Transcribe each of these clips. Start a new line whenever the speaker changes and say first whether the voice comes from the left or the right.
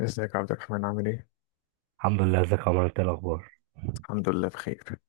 left: ازيك يا عبد الرحمن عامل ايه؟
right: الحمد لله. ازيك يا عمر؟ انت إيه الاخبار؟
left: الحمد لله بخير.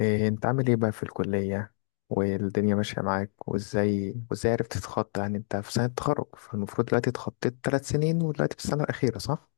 left: إيه انت عامل ايه بقى في الكلية والدنيا ماشية معاك وازاي، وازاي عرفت تتخطى، يعني انت في سنة تخرج فالمفروض دلوقتي اتخطيت ثلاث سنين ودلوقتي في السنة الأخيرة صح؟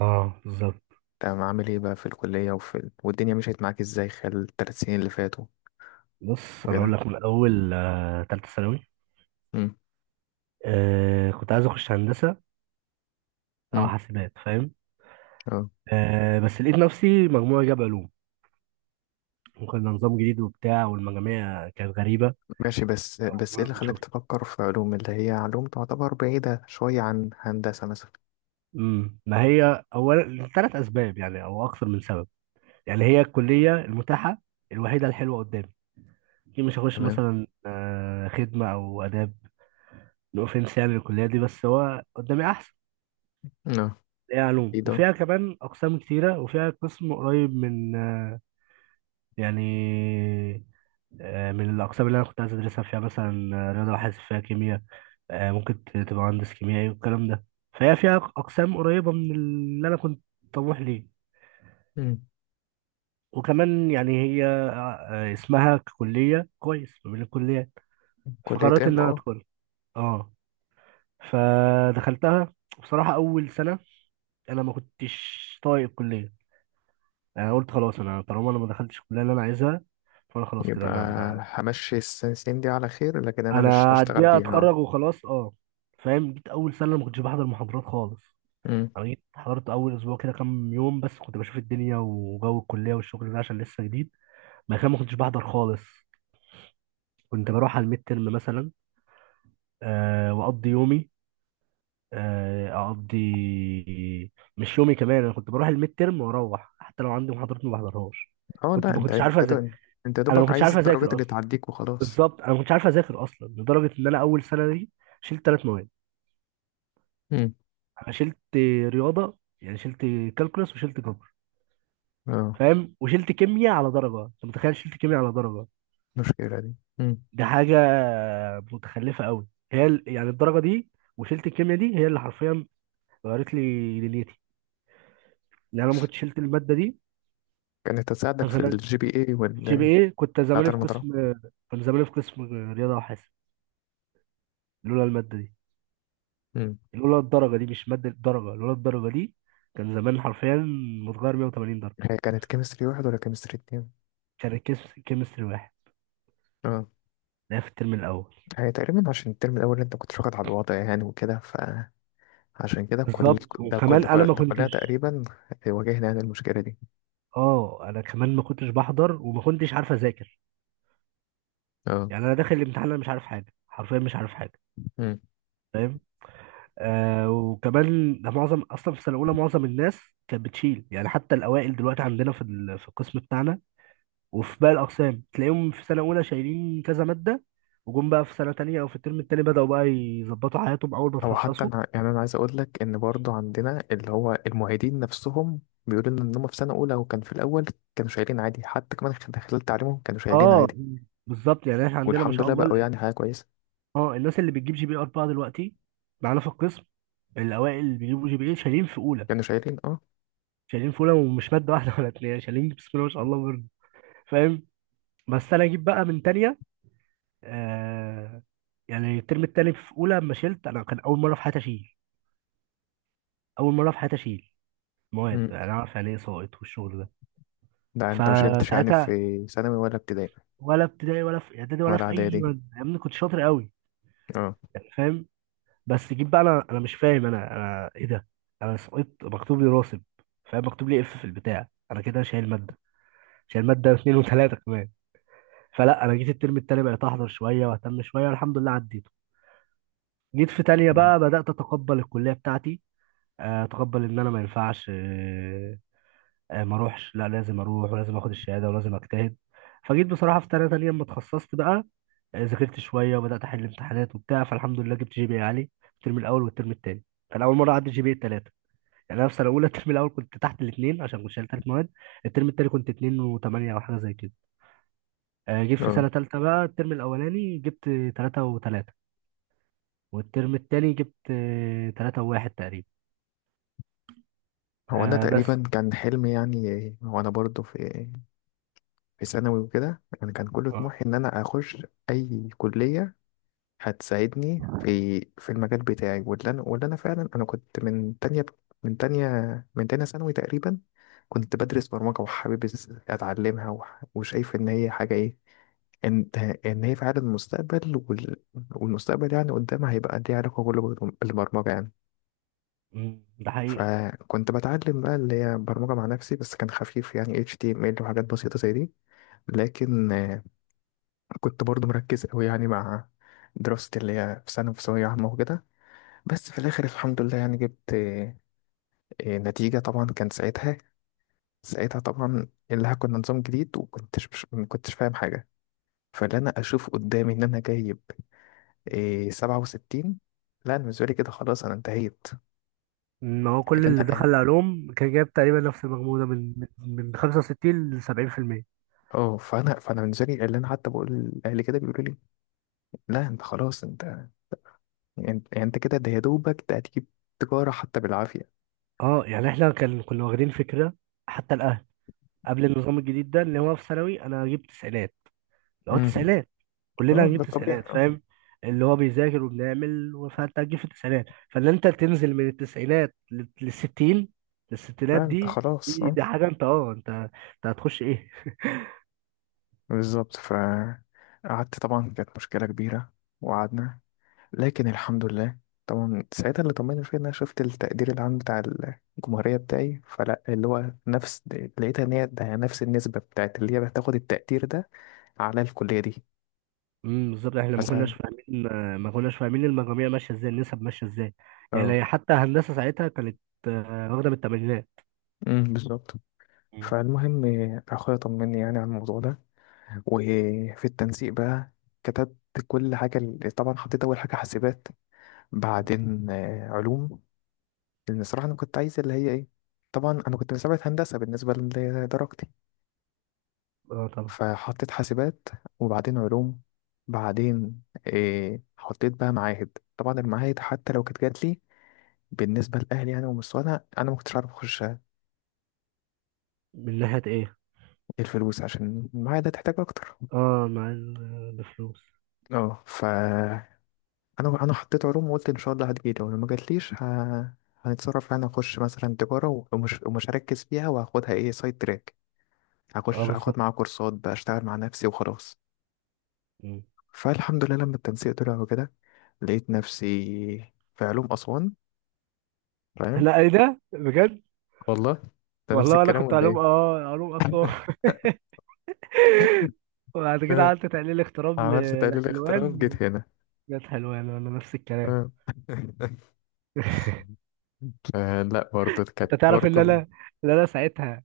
right: اه، بالظبط.
left: تمام عامل ايه بقى في الكلية وفي والدنيا مشيت معاك ازاي خلال الثلاث سنين اللي فاتوا.
right: بص، انا اقول
left: وكده.
right: لك من اول تالتة ثانوي.
left: امم.
right: كنت عايز اخش هندسه او
left: امم.
right: حاسبات، فاهم.
left: اه.
right: بس لقيت نفسي مجموعه جاب علوم. وكان ده نظام جديد وبتاع، والمجاميع كانت غريبه.
left: ماشي بس
right: أول
left: بس ايه
right: مرة
left: اللي خلاك
right: نشوف.
left: تفكر في علوم، اللي هي علوم تعتبر بعيدة شوية عن هندسة مثلا.
right: ما هي اولا ثلاث اسباب، يعني او اكثر من سبب. يعني هي الكليه المتاحه الوحيده الحلوه قدامي. اكيد مش هخش
left: تمام.
right: مثلا خدمه او اداب. نو اوفنس يعني الكليه دي، بس هو قدامي احسن.
left: اه.
right: هي
left: ايه
right: علوم
left: ده؟
right: وفيها كمان أقسام كتيرة، وفيها قسم قريب من يعني من الأقسام اللي أنا كنت عايز أدرسها فيها، مثلا رياضة وحاسب، فيها كيمياء. ممكن تبقى مهندس كيميائي والكلام ده. فهي فيها أقسام قريبة من اللي أنا كنت طموح ليه.
left: مم.
right: وكمان يعني هي اسمها كلية كويس ما بين الكليات.
left: كلية.
right: فقررت إن
left: ام
right: أنا
left: اه
right: أدخل. أه فدخلتها. بصراحة، أول سنة أنا ما كنتش طايق الكلية. يعني قلت خلاص، انا طالما انا ما دخلتش الكليه اللي انا عايزها، فانا خلاص كده،
left: يبقى
right: انا
left: همشي السنسين دي على خير، لكن انا مش
right: انا
left: هشتغل
right: هديها
left: بيها.
right: اتخرج وخلاص، اه. فاهم. جيت اول سنه ما كنتش بحضر محاضرات خالص.
left: امم.
right: انا جيت حضرت اول اسبوع كده، كام يوم بس، كنت بشوف الدنيا وجو الكليه والشغل ده، عشان لسه جديد. ما كنتش بحضر خالص. كنت بروح على الميد ترم مثلا. واقضي يومي. آه، اقضي مش يومي كمان. انا كنت بروح الميد ترم، واروح حتى لو عندي محاضرات ما بحضرهاش.
left: اه. لا،
right: ما كنتش عارف
left: انت يا
right: انا ما
left: دوبك
right: كنتش
left: عايز
right: عارف
left: الدرجات
right: اذاكر.
left: اللي تعديك وخلاص.
right: بالظبط، انا ما كنتش عارف اذاكر اصلا، لدرجه ان انا اول سنه دي شلت ثلاث مواد.
left: امم.
right: انا شلت رياضه، يعني شلت كالكولس وشلت جبر،
left: اه.
right: فاهم. وشلت كيمياء على درجه، انت متخيل؟ شلت كيمياء على درجه،
left: المشكلة دي. امم.
right: دي حاجه متخلفه قوي. هي يعني الدرجه دي. وشلت الكيمياء دي هي اللي حرفيا غيرت لي دنيتي، لان انا ما كنتش شلت الماده دي،
left: كانت
right: كان
left: هتساعدك في
right: زمان
left: الجي بي اي
right: جي بي اي.
left: بتاعت المطرح.
right: كنت زماني في قسم رياضه وحاسب. لولا الماده دي،
left: امم.
right: لولا الدرجه دي، مش ماده، الدرجه، لولا الدرجه دي، كان زمان حرفيا متغير 180 درجه.
left: هي كانت كيمستري واحد ولا كيمستري اتنين؟
right: عشان الكيمستري واحد
left: اه.
right: ده في الترم الاول.
left: هي تقريبا عشان الترم الاول انت كنت واخد على الوضع يعني وكده، فعشان كده كل
right: بالظبط،
left: ده كل
right: وكمان
left: ده,
right: انا
left: كل
right: ما
left: ده كلها
right: كنتش.
left: تقريبا واجهنا يعني المشكلة دي.
right: اه، انا كمان ما كنتش بحضر وما كنتش عارف اذاكر.
left: اه.
right: يعني انا داخل الامتحان انا مش عارف حاجه، حرفيا مش عارف حاجه، فاهم. وكمان ده معظم اصلا. في سنه اولى معظم الناس كانت بتشيل، يعني حتى الاوائل دلوقتي عندنا في القسم بتاعنا، وفي باقي الأقسام تلاقيهم في سنة أولى شايلين كذا مادة. وجم بقى في سنة تانية، أو في الترم التاني، بدأوا بقى يظبطوا حياتهم أول ما
left: هو حتى
right: اتخصصوا.
left: انا يعني انا عايز اقول لك ان برضو عندنا اللي هو المعيدين نفسهم بيقولوا لنا ان هم في سنه اولى، وكان في الاول كانوا شايلين عادي حتى كمان خلال تعليمهم كانوا شايلين
right: اه،
left: عادي.
right: بالظبط. يعني احنا عندنا ما
left: والحمد
right: شاء
left: لله
right: الله
left: بقوا يعني حاجه كويسه.
right: اه، الناس اللي بتجيب جي بي 4 دلوقتي معانا في القسم، الأوائل اللي بيجيبوا جي بي ايه شايلين في أولى،
left: كانوا شايلين اه.
right: شايلين في أولى، ومش مادة واحدة ولا اتنين، شايلين بسم الله ما شاء الله برد، فاهم. بس أنا أجيب بقى من تانية، آه يعني الترم التاني في أولى لما شلت أنا، كان أول مرة في حياتي أشيل مواد.
left: امم
right: أنا أعرف يعني إيه سائط والشغل ده؟
left: ده انت ما شلتش يعني
right: فساعتها
left: في ثانوي ولا ابتدائي؟
right: ولا ابتدائي ولا في اعدادي ولا
left: ولا
right: في اي
left: اعدادي.
right: مادة، يا ابني كنت شاطر قوي.
left: اه.
right: يعني، فاهم. بس جيت بقى، انا مش فاهم انا، ايه ده؟ انا سقطت، مكتوب لي راسب، فاهم. مكتوب لي اف في البتاع، انا كده شايل ماده، شايل ماده اتنين وتلاته كمان. فلا، انا جيت الترم التاني بقيت احضر شويه واهتم شويه، والحمد لله عديته. جيت في تانية بقى، بدات اتقبل الكليه بتاعتي. اتقبل ان انا ما ينفعش ما اروحش، لا، لازم اروح ولازم اخد الشهاده ولازم اجتهد. فجيت بصراحه في تانية، تانية لما اتخصصت بقى، يعني ذاكرت شويه وبدات احل امتحانات وبتاع، فالحمد لله جبت جي بي إيه عالي الترم الاول والترم الثاني. كان اول مره اعدي جي بي الثلاثه. يعني انا في سنه اولى الترم الاول كنت تحت الاثنين، عشان كنت شايل ثلاث مواد. الترم الثاني كنت 2 و8، او حاجه زي كده. جيت في
left: اه.
right: سنه ثالثه بقى، الترم الاولاني جبت 3 و3، والترم الثاني جبت 3 و1 تقريبا.
left: هو انا
right: آه، بس.
left: تقريبا كان حلمي يعني، هو انا برضو في ثانوي وكده، انا كان كل
right: آه.
left: طموحي ان انا اخش اي كليه هتساعدني في المجال بتاعي، واللي انا فعلا انا كنت من تانية من تانية ثانوي تقريبا. كنت بدرس برمجة وحابب اتعلمها، وشايف ان هي حاجة ايه، ان ان هي فعلا المستقبل والمستقبل يعني قدامها هيبقى ليه علاقة كله بالبرمجة يعني.
right: ده حقيقي.
left: فكنت بتعلم بقى اللي هي برمجة مع نفسي، بس كان خفيف يعني HTML وحاجات بسيطة زي دي. لكن كنت برضو مركز قوي يعني مع دراستي اللي هي في سنة في ثانوية عامة وكده. بس في الاخر الحمد لله يعني جبت نتيجة. طبعا كان ساعتها، ساعتها طبعا اللي كنا نظام جديد وكنتش مش ما كنتش فاهم حاجة. فاللي انا اشوف قدامي ان انا جايب 67. لا، انا بالنسبة لي كده خلاص انا انتهيت.
right: ان هو كل
left: اللي
right: اللي
left: انا
right: دخل علوم كان جايب تقريبا نفس المجموع ده، من 65 ل 70%.
left: اه، فانا بالنسبة لي اللي انا حتى بقول لاهلي كده بيقولوا لي لا انت خلاص انت، انت كده، ده يا دوبك ده هتجيب تجارة حتى بالعافية.
right: اه، يعني احنا كنا واخدين فكره، حتى الاهل. قبل النظام الجديد ده، اللي هو في ثانوي انا جبت تسعينات، اللي هو
left: امم.
right: تسعينات، كلنا
left: اه، ده
right: هنجيب
left: الطبيعي
right: تسعينات،
left: اه.
right: فاهم. اللي هو بيذاكر وبنعمل، فانت هتجيب في التسعينات. فان انت تنزل من التسعينات للستين، للستينات
left: لا، انت
right: دي،
left: خلاص
right: دي,
left: اه.
right: دي حاجه، انت انت هتخش ايه؟
left: بالظبط. فقعدت طبعا كانت مشكلة كبيرة وقعدنا، لكن الحمد لله طبعا ساعتها اللي طمني فيه ان انا شفت التقدير العام بتاع الجمهورية بتاعي، فلا اللي هو نفس، لقيتها ان هي ده نفس النسبة بتاعت اللي هي بتاخد التقدير ده على الكلية دي.
right: بالظبط، احنا ما كناش
left: فساعة
right: فاهمين. ما كناش فاهمين المجاميع ماشيه ازاي، النسب ماشيه ازاي.
left: اه.
right: يعني حتى هندسه ساعتها كانت واخده من الثمانينات.
left: بالظبط.
right: مم.
left: فالمهم اخويا طمني يعني على الموضوع ده، وفي التنسيق بقى كتبت كل حاجة طبعا حطيت أول حاجة حاسبات، بعدين علوم، لان الصراحه انا كنت عايز اللي هي ايه، طبعا انا كنت مسابقة هندسه بالنسبه لدرجتي.
right: اه، طبعا.
left: فحطيت حاسبات وبعدين علوم، بعدين إيه حطيت بقى معاهد، طبعا المعاهد حتى لو كانت جات لي بالنسبه لاهلي يعني ومستوانا انا ما كنتش عارف اخش
right: من ناحيه ايه؟
left: الفلوس، عشان المعاهد هتحتاج اكتر.
right: اه، مع الفلوس.
left: اه، فانا أنا حطيت علوم وقلت ان شاء الله هتجيلي، ولو ما جاتليش هنتصرف يعني اخش مثلا تجاره ومش هركز فيها، وهاخدها ايه سايد تراك،
right: اه،
left: هخش اخد
right: بالظبط.
left: معاها كورسات بقى، اشتغل مع نفسي وخلاص. فالحمد لله لما التنسيق طلع وكده لقيت نفسي في علوم أسوان فاهم.
right: لا، ايه ده؟ بجد؟
left: والله ده نفس
right: والله، انا
left: الكلام
right: كنت
left: ولا
right: علوم،
left: إيه؟
right: علوم اسوان. وبعد كده
left: آه.
right: قعدت تحليل اغتراب
left: عملت تقليل اغتراب
right: لحلوان.
left: جيت هنا.
right: جت حلوان ولا نفس الكلام؟
left: آه. آه، لا برضه كانت
right: انت تعرف ان
left: برضه.
right: انا ان انا ساعتها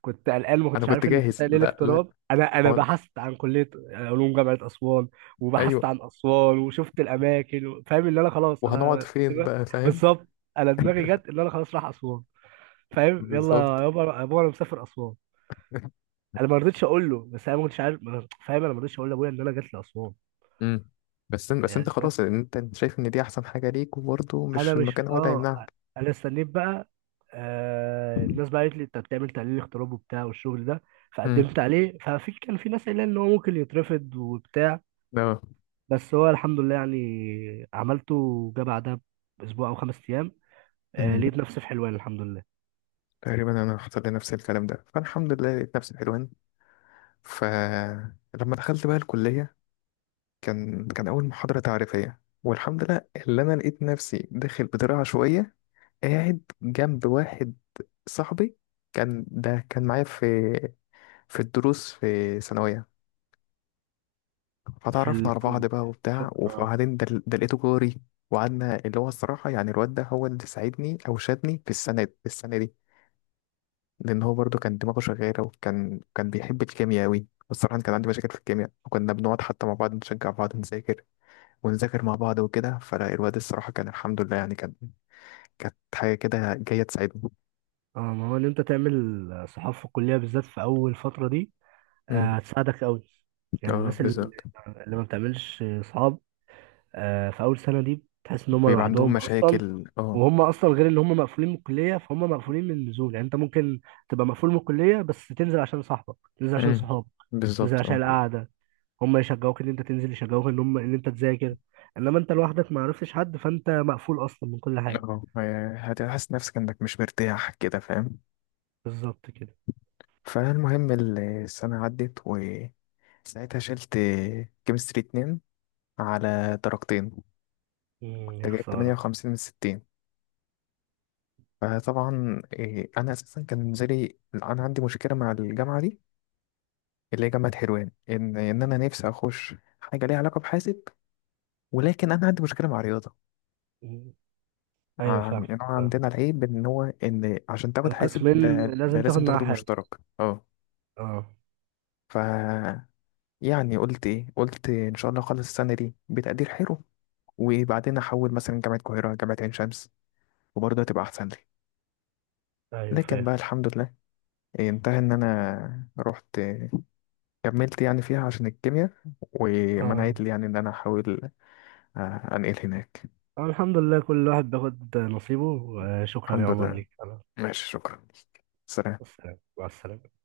right: كنت قلقان، ما
left: أنا
right: كنتش
left: كنت
right: عارف ان في
left: جاهز
right: تحليل
left: لا، لا.
right: اغتراب، انا
left: هو أنا-
right: بحثت عن كليه علوم جامعه اسوان، وبحثت
left: أيوه،
right: عن اسوان وشفت الاماكن فاهم ان انا خلاص
left: وهنقعد
right: انا
left: فين
right: كده.
left: بقى فاهم.
right: بالظبط. انا دماغي جت ان انا خلاص رايح اسوان، فاهم، يلا.
left: بالظبط.
right: يا بابا، انا مسافر اسوان. انا ما رضيتش اقول له، بس انا ما كنتش عارف، فاهم. انا ما رضيتش اقول لابويا ان انا جات لاسوان.
left: مم. بس أنت
right: يعني، فاهم.
left: خلاص، أنت شايف إن دي أحسن حاجة ليك وبرضه مش
right: انا مش
left: المكان هو اللي هيمنعك.
right: انا استنيت بقى. الناس بقى قالت لي انت بتعمل تحليل اغتراب وبتاع والشغل ده،
left: مم.
right: فقدمت عليه. كان في ناس قايله ان هو ممكن يترفض وبتاع،
left: اه.
right: بس هو الحمد لله يعني عملته، وجا بعدها باسبوع او خمس ايام.
left: مم.
right: لقيت نفسي في حلوان، الحمد لله.
left: تقريبا انا حصل لي نفس الكلام ده، فالحمد لله لقيت نفسي حلوان. فلما دخلت بقى الكليه كان اول محاضره تعريفيه، والحمد لله اللي انا لقيت نفسي داخل بطريقه عشوائيه قاعد جنب واحد صاحبي، كان ده كان معايا في الدروس في ثانويه.
right: في
left: فتعرفنا على بعض
right: الكل،
left: بقى وبتاع،
right: في
left: وبعدين ده لقيته جاري. وقعدنا، اللي هو الصراحه يعني الواد ده هو اللي ساعدني او شادني في السنه دي لان هو برضو كان دماغه شغاله، وكان بيحب الكيمياء قوي، والصراحه أنا كان عندي مشاكل في الكيمياء، وكنا بنقعد حتى مع بعض نشجع بعض نذاكر، ونذاكر مع بعض وكده، فالواد الصراحه كان الحمد لله يعني كانت حاجه كده جايه تساعدهم.
right: ما هو ان انت تعمل صحافه في الكليه بالذات في اول فتره دي،
left: امم.
right: هتساعدك قوي. يعني
left: اه
right: الناس اللي
left: بالظبط.
right: اللي ما بتعملش صحاب، في اول سنه دي تحس ان هم
left: بيبقى عندهم
right: لوحدهم اصلا.
left: مشاكل اه.
right: وهم اصلا غير ان هم مقفولين من الكليه، فهم مقفولين من النزول. يعني انت ممكن تبقى مقفول من الكليه، بس تنزل عشان صاحبك، تنزل عشان
left: امم.
right: صحابك، تنزل
left: بالظبط
right: عشان
left: اه.
right: القعده. هم يشجعوك ان انت تنزل، يشجعوك ان هم ان انت تذاكر. انما انت لوحدك ما عرفتش حد، فانت مقفول اصلا من كل حاجه.
left: اه. هتحس نفسك انك مش مرتاح كده فاهم.
right: بالظبط كده.
left: فالمهم السنه عدت، وساعتها شلت كيمستري اتنين على درجتين، كنت
right: يا
left: جايب
right: خساره.
left: 58 من 60. فطبعا انا اساسا كان نزلي، انا عندي مشكله مع الجامعه دي اللي هي جامعه حلوان، ان انا نفسي اخش حاجه ليها علاقه بحاسب، ولكن انا عندي مشكله مع الرياضه.
right: مم. ايوه،
left: يعني
right: فاهم.
left: أنا
right: فاهم.
left: عندنا العيب ان هو ان عشان تاخد حاسب
right: القسمين
left: ده
right: لازم تاخد
left: لازم
right: معاها
left: تاخده
right: حاجه.
left: مشترك. اه.
right: اه،
left: ف يعني قلت ايه، قلت ان شاء الله اخلص السنه دي بتقدير حلو، وبعدين احول مثلا جامعه القاهره، جامعه عين شمس، وبرضه هتبقى احسن لي.
right: ايوه
left: لكن
right: فاهم،
left: بقى الحمد لله انتهى ان انا رحت كملت يعني فيها عشان الكيمياء،
right: اه.
left: ومنعت لي يعني ان انا احاول انقل هناك.
right: الحمد لله كل واحد بياخد نصيبه. شكرا يا
left: الحمد
right: عمر،
left: لله.
right: ليك أنا.
left: ماشي، شكرا. سلام.
right: السلام، مع السلامة.